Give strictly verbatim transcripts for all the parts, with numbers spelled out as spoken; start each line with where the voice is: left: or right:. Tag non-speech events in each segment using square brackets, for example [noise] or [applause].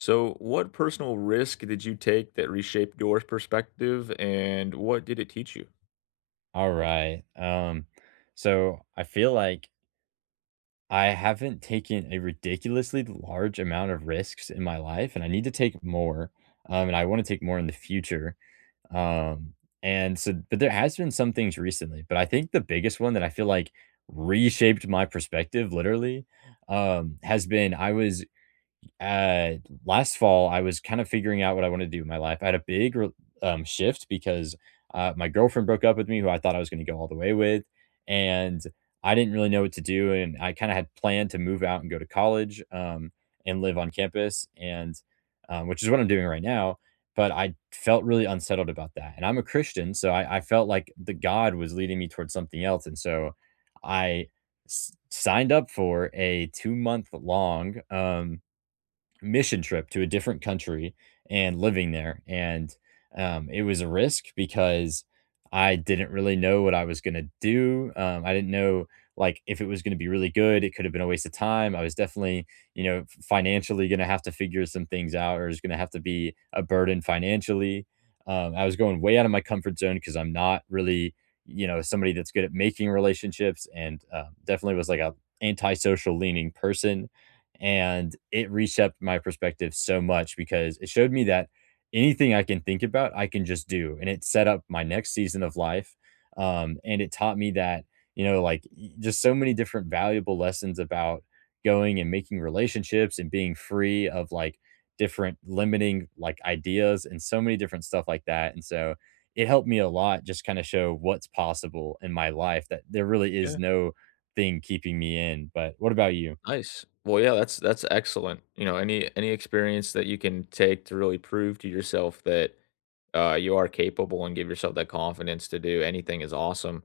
left: So, what personal risk did you take that reshaped your perspective, and what did it teach you?
right: All right. Um, so I feel like I haven't taken a ridiculously large amount of risks in my life, and I need to take more. Um, and I want to take more in the future. Um, and so, but there has been some things recently, but I think the biggest one that I feel like reshaped my perspective literally um has been I was uh, last fall, I was kind of figuring out what I wanted to do with my life. I had a big re- um, shift because uh, my girlfriend broke up with me, who I thought I was going to go all the way with, and I didn't really know what to do. And I kind of had planned to move out and go to college um, and live on campus, and um, which is what I'm doing right now. But I felt really unsettled about that, and I'm a Christian, so I, I felt like the God was leading me towards something else, and so I s- signed up for a two month long. Um, mission trip to a different country and living there, and, um, it was a risk because I didn't really know what I was gonna do. um, I didn't know, like, if it was gonna be really good, it could have been a waste of time. I was definitely, you know, f financially gonna have to figure some things out, or it's gonna have to be a burden financially. um, I was going way out of my comfort zone because 'cause I'm not really, you know, somebody that's good at making relationships, and, um, definitely was like a antisocial leaning person, and it reshaped my perspective so much because it showed me that anything I can think about, I can just do, and it set up my next season of life. Um, and it taught me that, you know, like y- just so many different valuable lessons about going and making relationships and being free of like different limiting like ideas and so many different stuff like that. And so it helped me a lot, just kind of show what's possible in my life, that there really is
left: Yeah.
right: no thing keeping me in. But what about you?
left: Nice. Well, yeah, that's that's excellent. You know, any any experience that you can take to really prove to yourself that uh, you are capable and give yourself that confidence to do anything is awesome.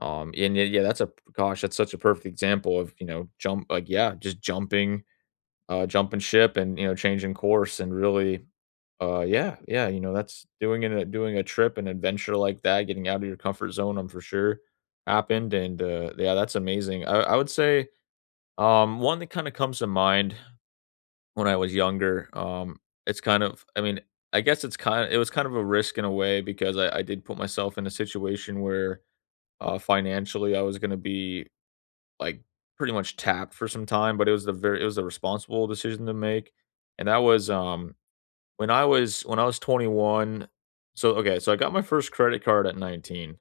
left: Um, and yeah, yeah, that's a gosh, that's such a perfect example of you know jump like yeah, just jumping, uh, jumping ship and you know changing course and really Uh, yeah, yeah, you know, that's doing an, a doing a trip, an adventure like that, getting out of your comfort zone, I'm for sure happened, and uh, yeah, that's amazing. I, I would say um, one that kind of comes to mind when I was younger. Um, it's kind of, I mean, I guess it's kind of, it was kind of a risk in a way because I, I did put myself in a situation where uh, financially I was going to be like pretty much tapped for some time, but it was the very, it was a responsible decision to make, and that was um when I was when I was twenty-one. So, okay, so I got my first credit card at nineteen,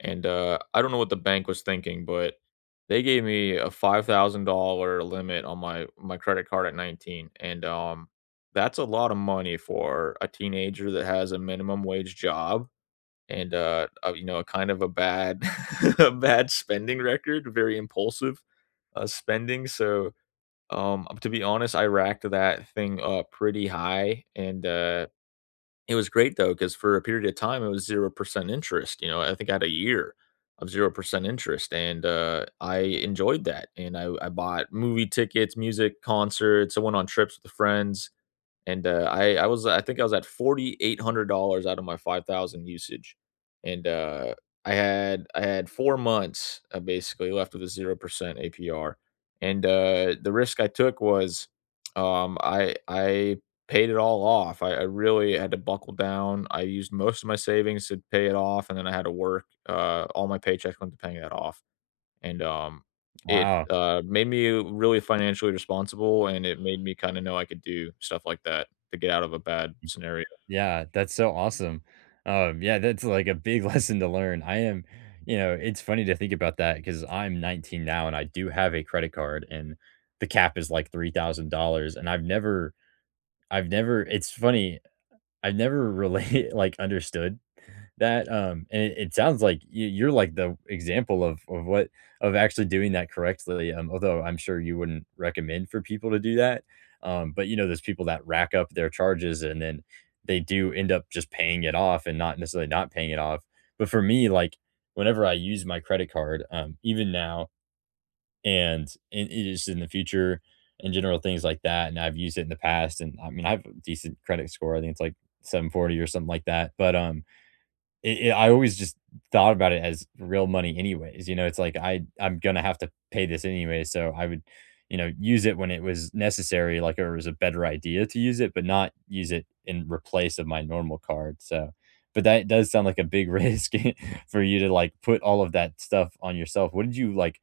left: and, uh, I don't know what the bank was thinking, but they gave me a five thousand dollar limit on my my credit card at nineteen, and, um, that's a lot of money for a teenager that has a minimum wage job and, uh, uh, you know, kind of a bad [laughs] a bad spending record, very impulsive, uh, spending, so, um, to be honest, I racked that thing up pretty high, and, uh, it was great though, because for a period of time, it was zero percent interest. You know, I think I had a year of zero percent interest, and, uh, I enjoyed that, and I I bought movie tickets, music concerts, I went on trips with friends, and, uh, I I was I think I was at four thousand eight hundred dollars out of my five thousand usage, and, uh, I had I had four months, uh, basically left with a zero percent A P R, and, uh, the risk I took was, um, I I paid it all off. I I really had to buckle down. I used most of my savings to pay it off, and then I had to work. Uh all my paychecks went to paying that off. And, um, it,
right: Wow.
left: uh, made me really financially responsible, and it made me kinda know I could do stuff like that to get out of a bad scenario.
right: Yeah, that's so awesome. Um, yeah, that's like a big [laughs] lesson to learn. I am, you know, it's funny to think about that because I'm nineteen now and I do have a credit card and the cap is like three thousand dollars and I've never I've never it's funny, I've never really [laughs] like understood that, um and it it sounds like you you're like the example of of what of actually doing that correctly. Um, although I'm sure you wouldn't recommend for people to do that, um, but, you know, there's people that rack up their charges and then they do end up just paying it off and not necessarily not paying it off, but for me, like, whenever I use my credit card, um, even now and and it is in the future and general, things like that, and I've used it in the past, and I mean, I have a decent credit score, I think it's like seven forty or something like that, but, um, it, it, I always just thought about it as real money anyways. You know, it's like I I'm gonna have to pay this anyway, so I would, you know, use it when it was necessary, like or it was a better idea to use it, but not use it in replace of my normal card. So, but that does sound like a big [laughs] risk [laughs] for you to like put all of that stuff on yourself. What did you like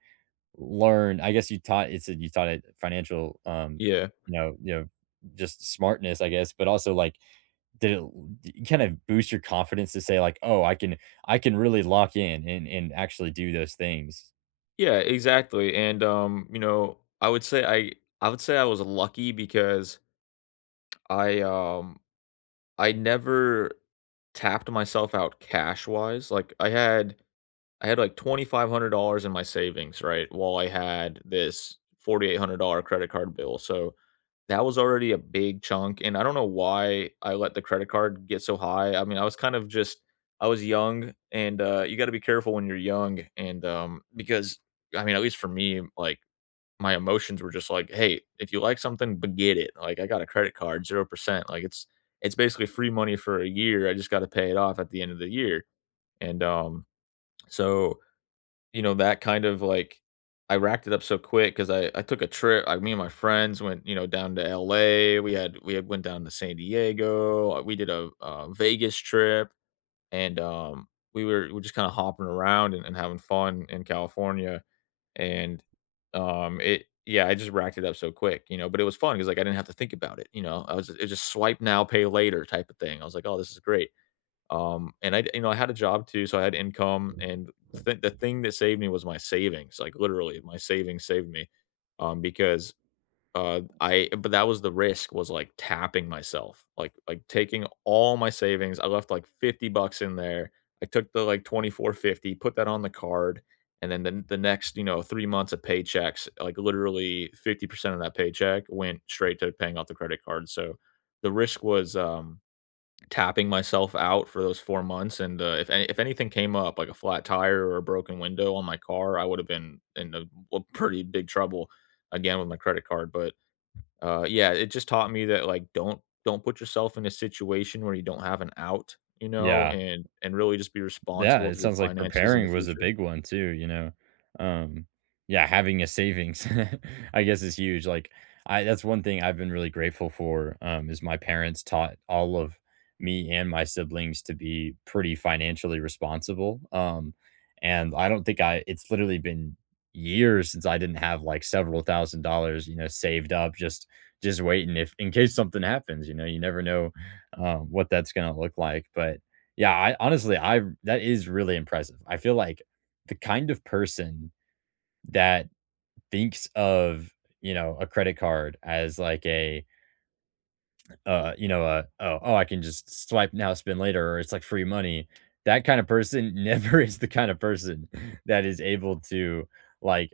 right: learn? I guess you taught it, said you taught it financial, um,
left: Yeah.
right: you know, you know, just smartness, I guess, but also like did it kind of boost your confidence to say like, "Oh, I can I can really lock in and and actually do those things."
left: Yeah, exactly, and, um, you know, I would say I I would say I was lucky because I, um, I never tapped myself out cash-wise. Like, I had I had, like, two thousand five hundred dollars in my savings, right, while I had this four thousand eight hundred dollar credit card bill, so that was already a big chunk. And I don't know why I let the credit card get so high. I mean, I was kind of just I was young, and, uh, you gotta be careful when you're young, and, um, because, I mean, at least for me, like, my emotions were just like, "Hey, if you like something, but get it." Like, I got a credit card, zero percent, like, it's it's basically free money for a year, I just gotta pay it off at the end of the year, and, um, so you know, that kind of, like I racked it up so quick because I I took a trip I me and my friends went, you know, down to L A. We had we had went down to San Diego, uh, we did a, uh, Vegas trip, and, um, we were we were just kinda hopping around and and having fun in California, and, um, it yeah, I just racked it up so quick, you know. But it was fun because like, I didn't have to think about it, you know? I was It was just swipe now, pay later type of thing. I was like, "Oh, this is great." Um, and I, you know, I had a job too, so I had income. And the, th- the thing that saved me was my savings. Like literally, my savings saved me, um, because uh, I. But that was the risk, was like tapping myself, like like taking all my savings. I left like fifty bucks in there. I took the like twenty four fifty, put that on the card, and then the, the next you know three months of paychecks, like literally fifty percent of that paycheck went straight to paying off the credit card. So the risk was um tapping myself out for those four months, and, uh, if any if anything came up, like a flat tire or a broken window on my car, I would've been in a a pretty big trouble again with my credit card. But, uh, yeah, it just taught me that, like, don't don't put yourself in a situation where you don't have an out, you know,
right: Yeah.
left: and and really just be
right: Yeah,
left: responsible with
right: it
left: your
right: sounds like
left: finances in the
right: preparing was a
left: future.
right: big one too, you know? Um, yeah, having a savings, [laughs] I guess is huge. Like I that's one thing I've been really grateful for, um, is my parents taught all of me and my siblings to be pretty financially responsible. Um, and I don't think I it's literally been years since I didn't have like several thousand dollars, you know, saved up, just just waiting if in case something happens, you know, you never know um what that's gonna look like. But yeah, I honestly, I that is really impressive. I feel like the kind of person that thinks of, you know, a credit card as like a, uh, you know, a, oh, oh, I can just swipe now, spend later, or it's like free money. That kind of person [laughs] never is the kind of person that is able to like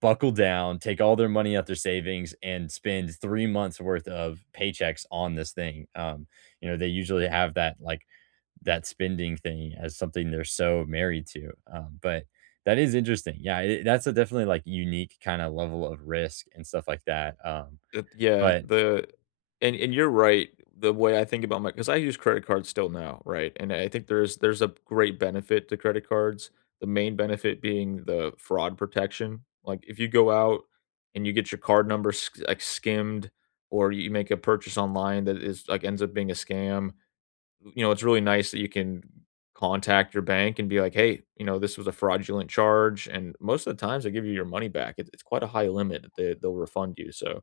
right: buckle down, take all their money out their savings, and spend three months worth of paychecks on this thing. Um, you know, they usually have that like that spending thing as something they're so married to. Um, but that is interesting. Yeah, it, that's a definitely like unique kind of level of risk and stuff like that. Um,
left: Uh, yeah,
right: But
left: the and and you're right. The way I think about my, because I use credit cards still now, right? And I think there's there's a great benefit to credit cards. The main benefit being the fraud protection. Like if you go out and you get your card number sk- like skimmed, or you make a purchase online that is like ends up being a scam, you know, it's really nice that you can contact your bank and be like, hey, you know, this was a fraudulent charge. And most of the times they give you your money back. It, it's quite a high limit that they, they'll refund you. So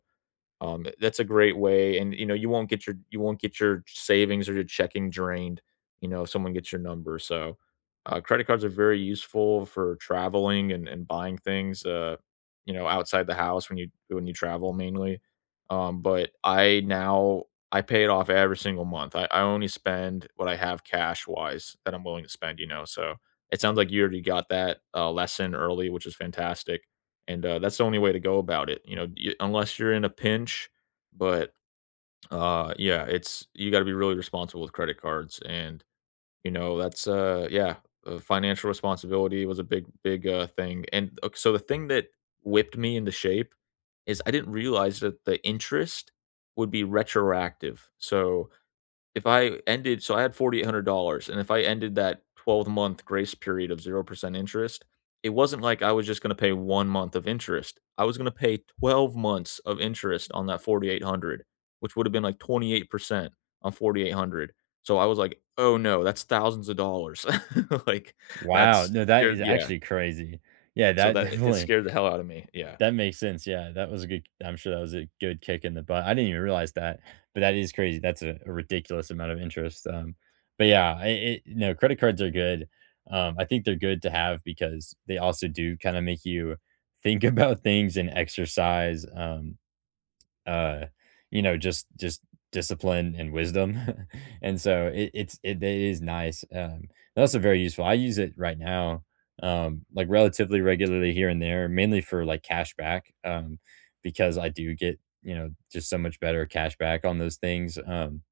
left: um, that's a great way, and, you know, you won't get your you won't get your savings or your checking drained, you know, if someone gets your number. So, uh, credit cards are very useful for traveling and and buying things, uh, you know, outside the house when you when you travel mainly, um, but I now I pay it off every single month. I I only spend what I have cash-wise that I'm willing to spend, you know. So it sounds like you already got that, uh, lesson early, which is fantastic, and uh, that's the only way to go about it. You know, y- unless you're in a pinch, but uh, yeah, it's you got to be really responsible with credit cards, and you know that's uh, yeah, uh, financial responsibility was a big big uh, thing. And uh, so the thing that whipped me into shape is I didn't realize that the interest would be retroactive. So if I ended so I had four thousand eight hundred dollars and if I ended that twelve-month grace period of zero percent interest, it wasn't like I was just gonna pay one month of interest. I was gonna pay twelve months of interest on that forty-eight hundred, which would have been like twenty-eight percent on forty-eight hundred. So I was like, "Oh, no. That's thousands of dollars." [laughs] Like,
right: wow,
left: that's
right: no, that
left: scared
right: is
left: yeah.
right: actually crazy. Yeah,
left: So
right: that [laughs]
left: that it
right: definitely
left: scared the hell out of me. Yeah.
right: that makes sense. Yeah, that was a good, I'm sure that was a good kick in the butt, I didn't even realize that, but that is crazy, that's a a ridiculous amount of interest. Um, but yeah, I it, no, credit cards are good. um, I think they're good to have because they also do kinda make you think [laughs] about things and exercise, um, uh, you know, just just discipline and wisdom. [laughs] And so it it's it it is nice. Um, that's also very useful. I use it right now, um, like relatively regularly here and there, mainly for like cash back, um, because I do get, you know, just so much better cash back on those things. Um,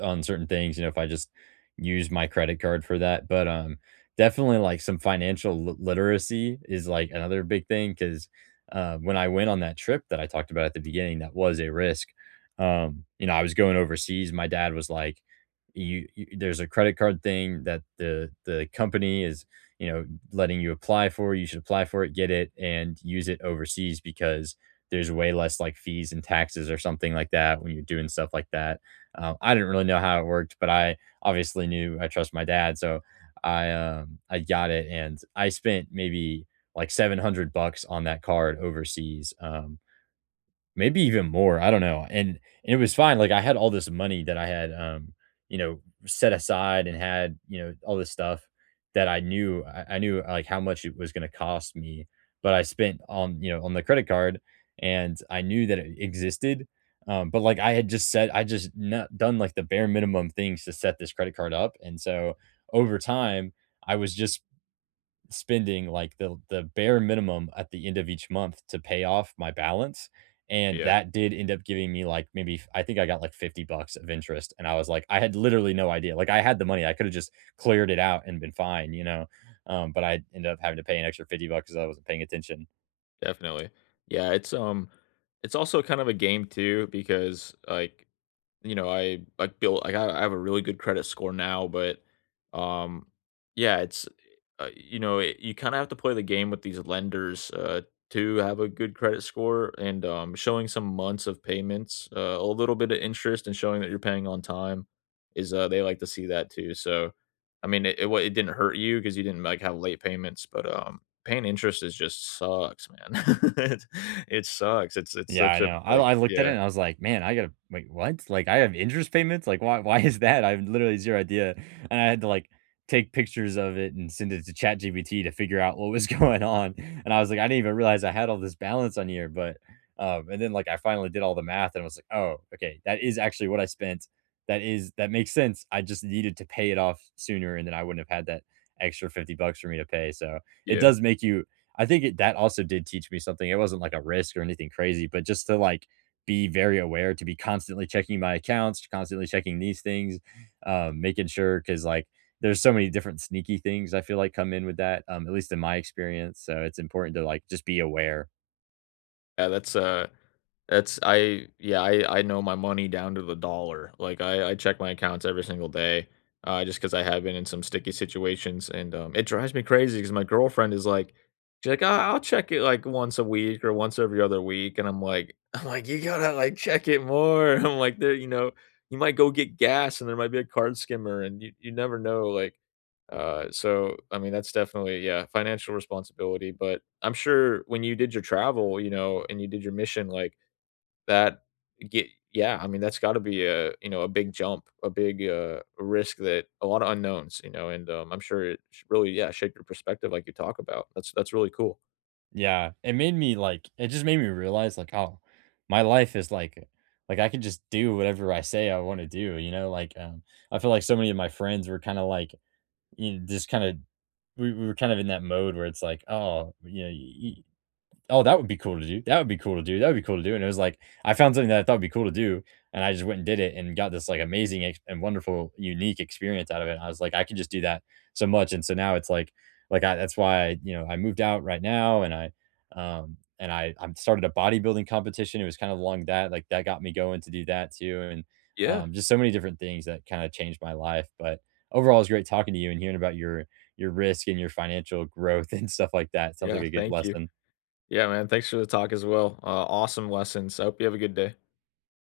right: on certain things, you know, if I just use my credit card for that. But um, definitely like some financial lit- literacy is like another big thing because, uh, when I went on that trip that I talked about at the beginning, that was a risk. Um, you know, I was going overseas. My dad was like, you, you there's a credit card thing that the the company is, you know, letting you apply for, you should apply for it, get it, and use it overseas because there's way less like fees and taxes or something like that when you're doing stuff like that. um, I didn't really know how it worked, but I obviously knew I trust my dad, so I, um, I got it, and I spent maybe like seven hundred bucks on that card overseas, um, Maybe even more, I don't know, and and it was fine, like, I had all this money that I had, um, you know, set aside and had, you know, all this stuff that I knew I I knew, like, how much it was gonna cost me, but I spent on, you know, on the credit card, and I knew that it existed, um, but, like, I had just said I just not done, like, the bare minimum things to set this credit card up, and so over time, I was just spending like the the bare minimum at the end of each month to pay off my balance. And
left: Yeah.
right: that did end up giving me like maybe I think I got like fifty bucks of interest. And I was like, I had literally no idea. Like I had the money. I could have just cleared it out and been fine, you know. Um, but I ended up having to pay an extra fifty bucks because I wasn't paying attention.
left: Definitely. Yeah. It's, um it's also kind of a game too because, like, you know, I I built like I I have a really good credit score now, but um yeah, it's uh, you know, it, you kind of have to play the game with these lenders uh to have a good credit score, and um showing some months of payments, uh, a little bit of interest, and showing that you're paying on time is uh they like to see that too. So I mean, it it, wa- it didn't hurt you because you didn't like have late payments, but um paying interest is just sucks, man. [laughs] it, it sucks. It's it's
right: Yeah, I
left: such a
right: know. I
left: like
right: I looked at it
left: yeah,
right: and I was like, "Man, I gotta wait, what? Like, I have interest payments? Like, why why is that?" I have literally zero idea, and I had to, like, take pictures of it and send it to ChatGPT to figure out what was [laughs] going on, and I was like, "I didn't even realize I had all this balance on here," but, um and then, like, I finally did all the math and I was like, "Oh, okay, that is actually what I spent. That is that makes sense. I just needed to pay it off sooner, and then I wouldn't have had that extra fifty bucks for me to pay," so, it
left: yeah.
right: does make you, I think it, that also did teach me something. It wasn't like a risk or anything crazy, but just to like be very aware, to be constantly checking my accounts, constantly checking these things, um, making sure because like there's so many different sneaky things I feel like come in with that, um, at least in my experience. So it's important to like just be aware.
left: Yeah, that's, uh that's I yeah, I I know my money down to the dollar. Like, I I check my accounts every single day, uh, because I have been in some sticky situations, and, um, it drives me crazy because my girlfriend is like she's like, "Ah, I'll check it, like, once a week or once every other week," and I'm like [laughs] I'm like, "You gotta, like, check it more." [laughs] I'm like, "There," you know, "You might go get gas, and there might be a card skimmer, and you you never know," like uh, so I mean, that's definitely yeah, financial responsibility. But I'm sure when you did your travel, you know, and you did your mission like that, get yeah, I mean, that's got to be a you know a big jump, a big uh, risk, that a lot of unknowns, you know, and um, I'm sure it sh- really yeah shaped your perspective like you talk about. That's that's really cool.
right: Yeah, it made me like it just made me realize like, oh, my life is like like I can just do whatever I say I want to do, you know? Like um I feel like so many of my friends were kind of like, you know, just kind of we, we were kind of in that mode where it's like, oh, you know, you, oh, that would be cool to do. That would be cool to do. That would be cool to do. And it was like I found something that I thought would be cool to do, and I just went and did it, and got this like amazing ex- and wonderful, unique experience out of it. And I was like, I could just do that so much, and so now it's like, like I, that's why I, you know, I moved out right now, and I, um, and I I started a bodybuilding competition. It was kind of along that, like that got me going to do that too, and
left: Yeah,
right: um, just so many different things that kind of changed my life. But overall, it's great talking to you and hearing about your your risk and your financial growth [laughs] and stuff like that. Sounds like
left: yeah,
right: a good
left: thank you.
right: lesson.
left: Yeah, man, thanks for the talk as well. Uh, awesome lessons. I hope you have a good day.